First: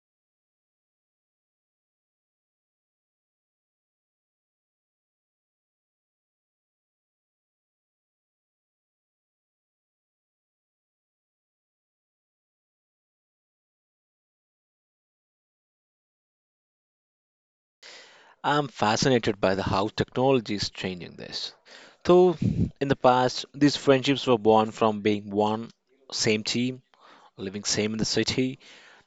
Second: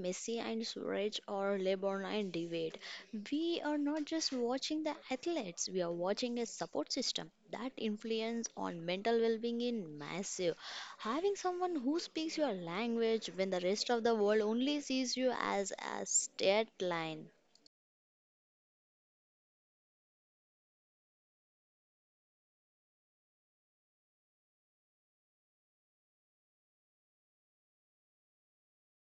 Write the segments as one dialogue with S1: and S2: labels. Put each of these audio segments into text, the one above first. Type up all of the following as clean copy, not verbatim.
S1: Messi and Suraj or LeBron and David, we are not just watching the athletes, we are watching a support system that influence on mental well-being in massive, having someone who speaks your language when the rest of the world only sees you as a straight line.
S2: I'm fascinated by the how technology is changing this. So, in the past, these friendships were born from being one same team, living same in the city.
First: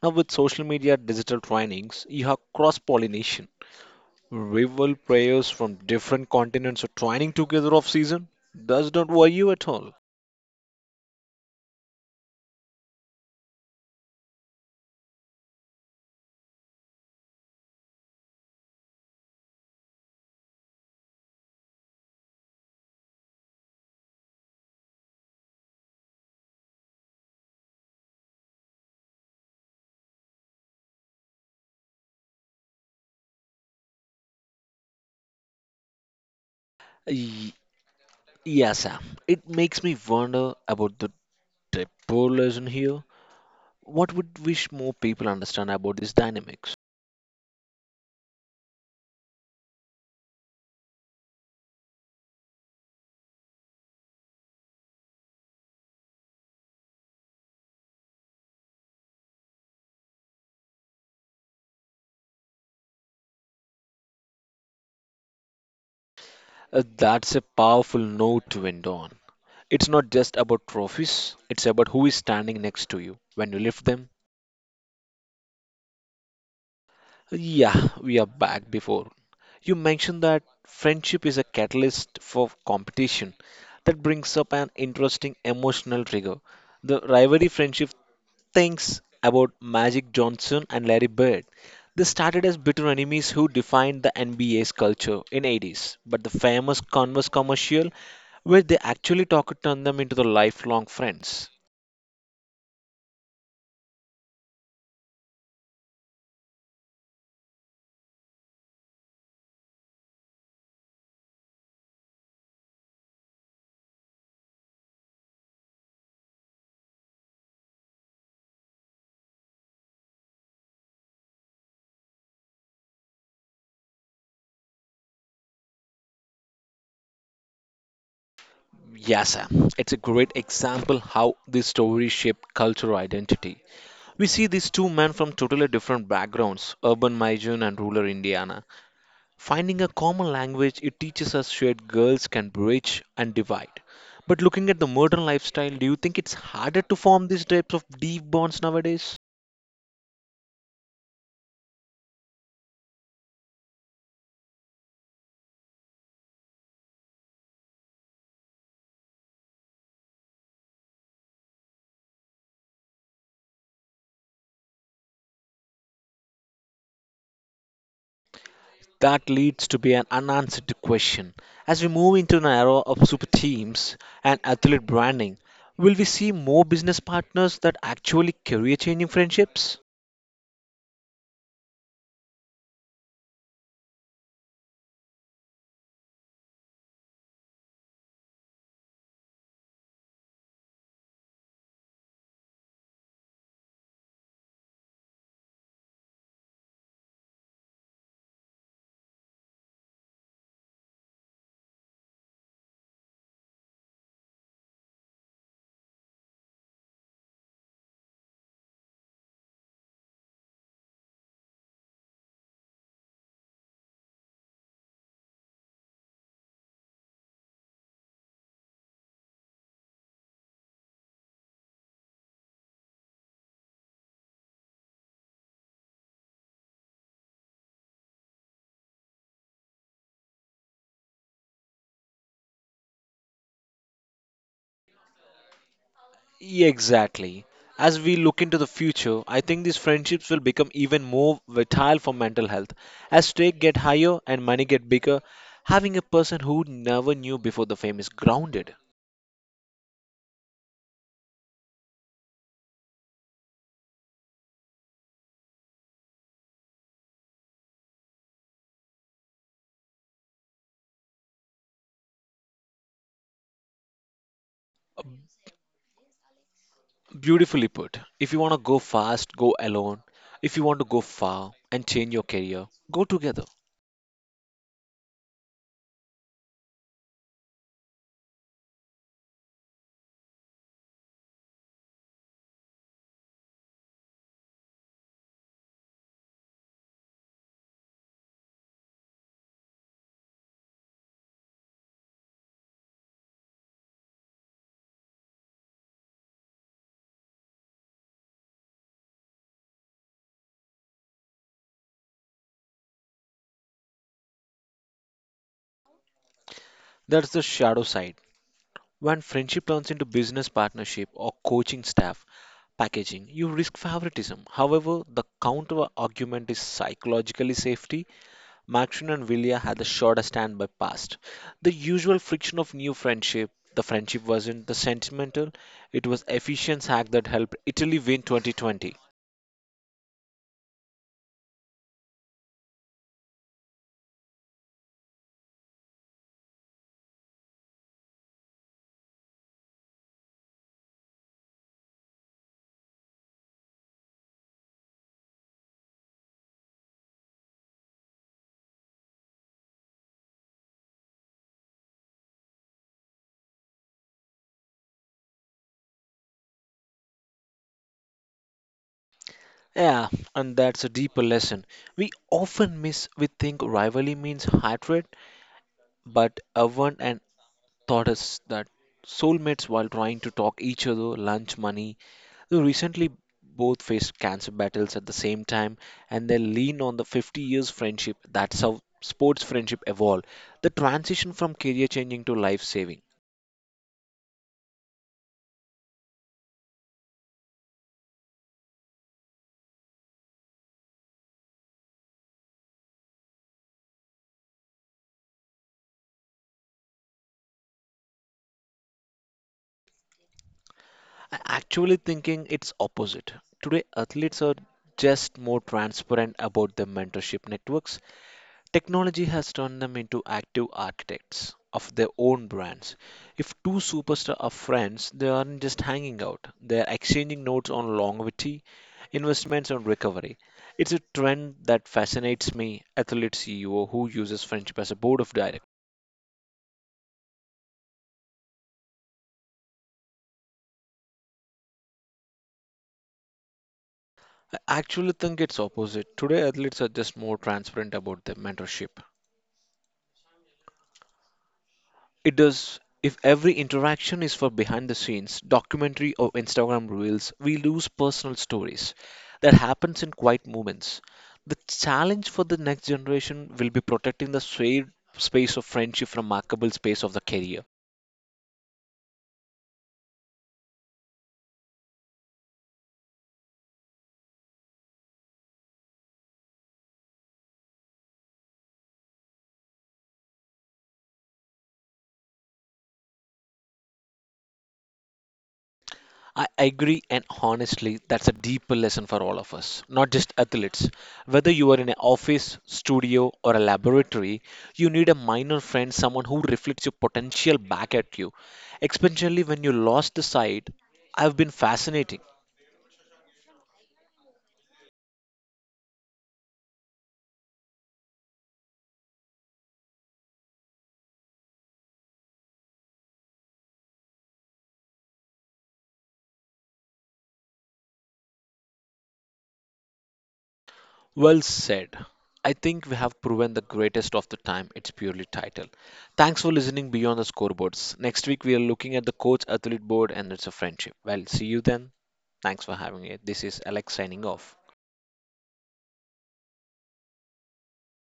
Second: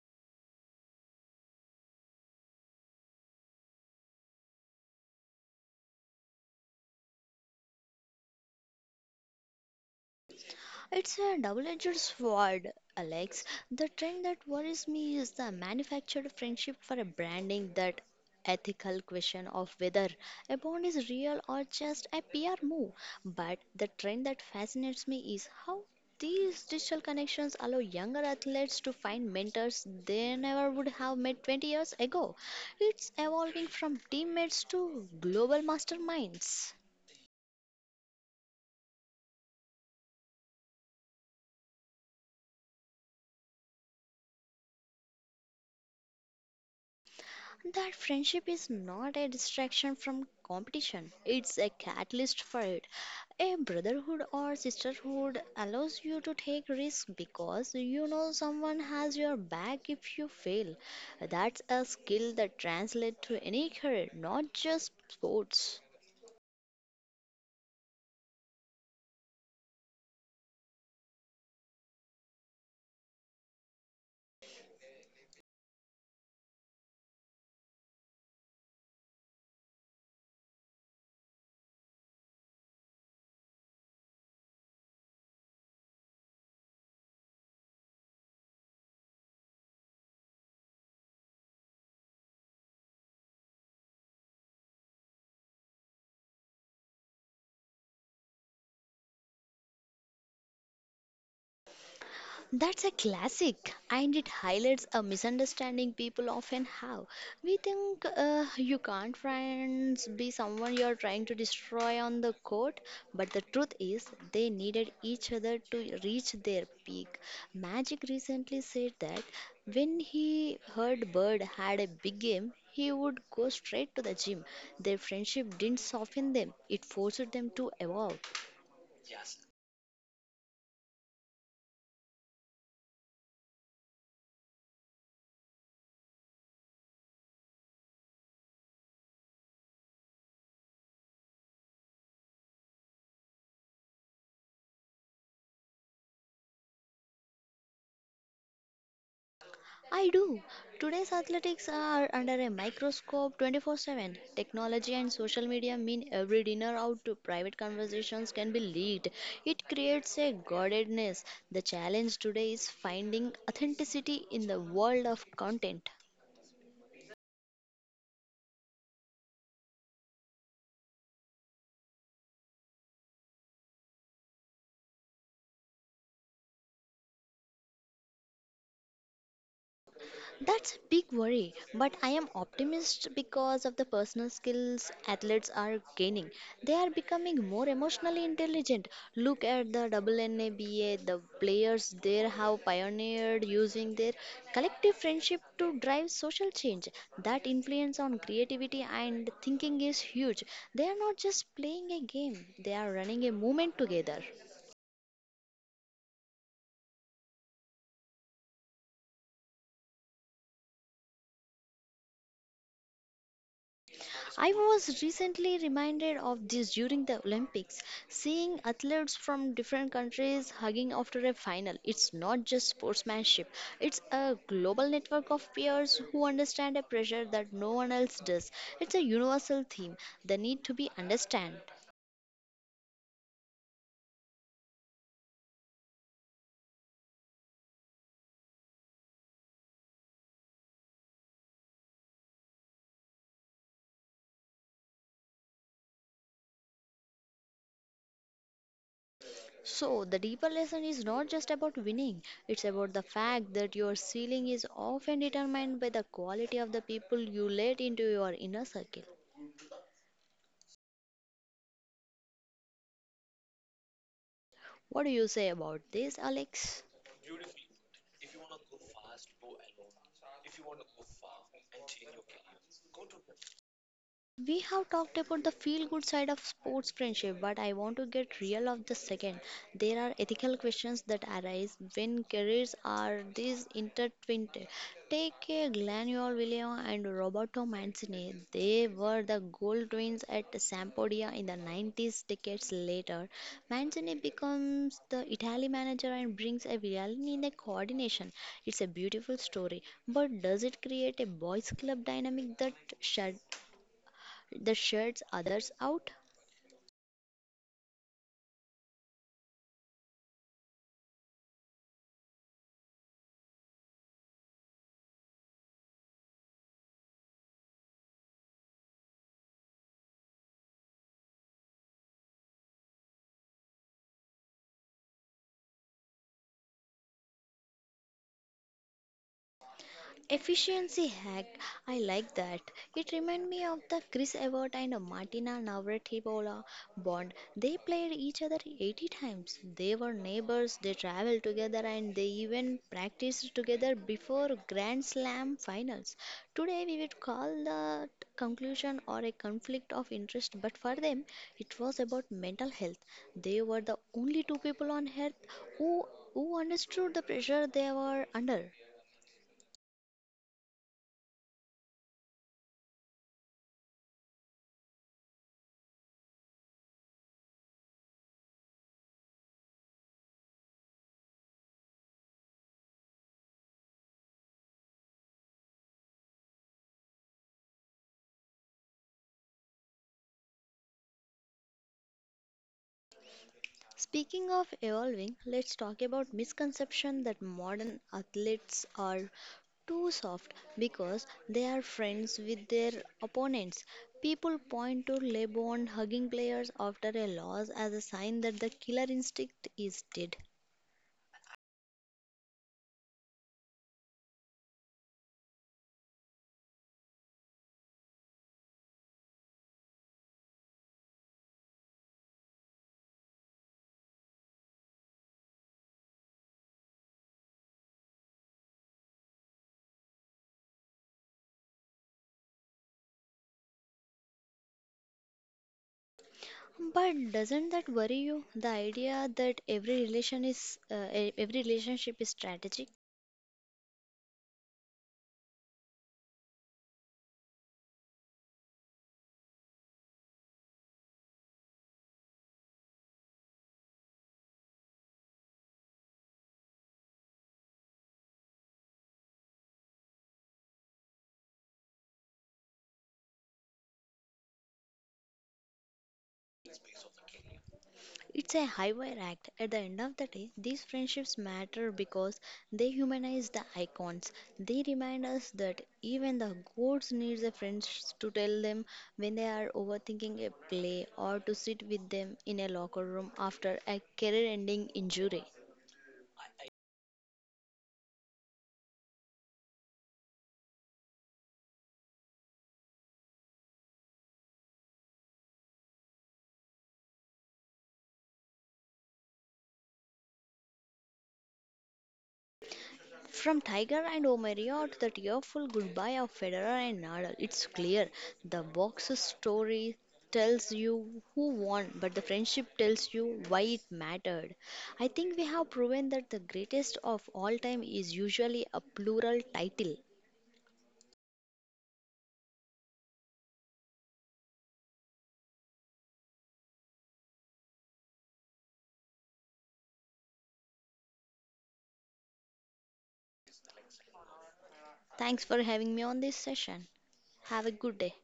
S2: Now, with social media, digital trainings, you have cross pollination. Rival players from different continents are training together off season. Does not worry you at all.
S1: It's a double-edged sword, Alex. The trend that worries me is the manufactured friendship for a branding, that ethical question of whether a bond is real or just a PR move. But the trend that fascinates me is how these digital connections allow younger athletes to find mentors they never would have met 20 years ago. It's evolving from teammates to global masterminds.
S2: Y- yeah, Sam. It makes me wonder about the depolarization here. What would wish more people understand about these dynamics?
S1: That friendship is not a distraction from competition, it's a catalyst for it. A brotherhood or sisterhood allows you to take risks because you know someone has your back if you fail. That's a skill that translates to any career, not just sports.
S2: That's a powerful note to end on. It's not just about trophies, it's about who is standing next to you when you lift them. Yeah, we are back before. You mentioned that friendship is a catalyst for competition. That brings up an interesting emotional trigger. The rivalry friendship thinks about Magic Johnson and Larry Bird. They started as bitter enemies who defined the NBA's culture in 80's, but the famous Converse commercial where they actually talk turned them into the lifelong friends.
S1: That's a classic, and it highlights a misunderstanding people often have. We think you can't friends be someone you're trying to destroy on the court, but the truth is they needed each other to reach their peak. Magic recently said that when he heard Bird had a big game, he would go straight to the gym. Their friendship didn't soften them, it forced them to evolve.
S2: Yes, Sam, it's a great example how this story shaped cultural identity. We see these two men from totally different backgrounds, urban Maijun and rural Indiana. Finding a common language, it teaches us shared goals can bridge and divide. But looking at the modern lifestyle, do you think it's harder to form these types of deep bonds nowadays?
S1: I do. Today's athletics are under a microscope 24/7. Technology and social media mean every dinner out to private conversations can be leaked. It creates a guardedness. The challenge today is finding authenticity in the world of content.
S2: That leads to be an unanswered question. As we move into an era of super teams and athlete branding, will we see more business partners that actually career changing friendships?
S1: That's a big worry, but I am optimist because of the personal skills athletes are gaining. They are becoming more emotionally intelligent. Look at the WNBA, the players there have pioneered using their collective friendship to drive social change. That influence on creativity and thinking is huge. They are not just playing a game, they are running a movement together. I was recently reminded of this during the Olympics, seeing athletes from different countries hugging after a final. It's not just sportsmanship, it's a global network of peers who understand a pressure that no one else does. It's a universal theme, the need to be understood.
S2: Yeah, exactly. As we look into the future, I think these friendships will become even more vital for mental health. As stakes get higher and money get bigger, having a person who never knew before the fame is grounded.
S1: So, the deeper lesson is not just about winning, it's about the fact that your ceiling is often determined by the quality of the people you let into your inner circle. What do you say about this, Alex?
S2: Beautifully put. If you want to go fast, go alone. If you want to go far and change your career, go together.
S1: We have talked about the feel good side of sports friendship, but I want to get real of the second. There are ethical questions that arise when careers are this intertwined. Take a Glanio William and Roberto Mancini. They were the gold twins at Sampdoria in the 90s decades later. Mancini becomes the Italy manager and brings a reality in the coordination. It's a beautiful story, but does it create a boys club dynamic that shut that shuts others out?
S2: That's the shadow side. When friendship turns into business partnership or coaching staff packaging, you risk favoritism. However, the counter argument is psychologically safety. Maxine and Vilya had the shorter standby past. The usual friction of new friendship, the friendship wasn't the sentimental, it was efficient hack that helped Italy win 2020.
S1: Efficiency hack, I like that. It reminded me of the Chris Evert and Martina Navratilova bond. They played each other 80 times. They were neighbors, they traveled together, and they even practiced together before Grand Slam finals. Today, we would call that conclusion or a conflict of interest, but for them, it was about mental health. They were the only two people on earth who, who understood the pressure they were under.
S2: Yeah, and that's a deeper lesson. We often miss, we think rivalry means hatred, but Evan and taught us that soulmates, while trying to talk each other lunch money, they recently both faced cancer battles at the same time and they lean on the 50 years friendship. That's how sports friendship evolved. The transition from career changing to life saving.
S1: Speaking of evolving, let's talk about misconception that modern athletes are too soft because they are friends with their opponents. People point to LeBron hugging players after a loss as a sign that the killer instinct is dead.
S2: I actually thinking it's opposite. Today athletes are just more transparent about their mentorship networks. Technology has turned them into active architects of their own brands. If two superstars are friends, they aren't just hanging out, they are exchanging notes on longevity, investments, and recovery. It's a trend that fascinates me, athlete CEO who uses friendship as a board of directors.
S1: But doesn't that worry you? The idea that every relation is every relationship is strategic.
S2: I actually think it's opposite. Today, athletes are just more transparent about their mentorship. It does. If every interaction is for behind the scenes, documentary, or Instagram reels, we lose personal stories. That happens in quiet moments. The challenge for the next generation will be protecting the shared space of friendship from markable space of the career.
S1: It's a highwire act. At the end of the day, these friendships matter because they humanize the icons. They remind us that even the gods needs a friend to tell them when they are overthinking a play or to sit with them in a locker room after a career-ending injury.
S2: I agree, and honestly, that's a deeper lesson for all of us, not just athletes. Whether you are in an office, studio, or a laboratory, you need a minor friend, someone who reflects your potential back at you, especially when you lost the sight. I've been fascinating.
S1: From Tiger and Omaria to the tearful goodbye of Federer and Nadal, it's clear the box's story tells you who won, but the friendship tells you why it mattered. I think we have proven that the greatest of all time is usually a plural title.
S2: Well said. I think we have proven the greatest of the time. It's purely title. Thanks for listening beyond the scoreboards. Next week, we are looking at the coach athlete board and it's a friendship. Well, see you then. Thanks for having it. This is Alex signing off.
S1: Thanks for having me on this session. Have a good day.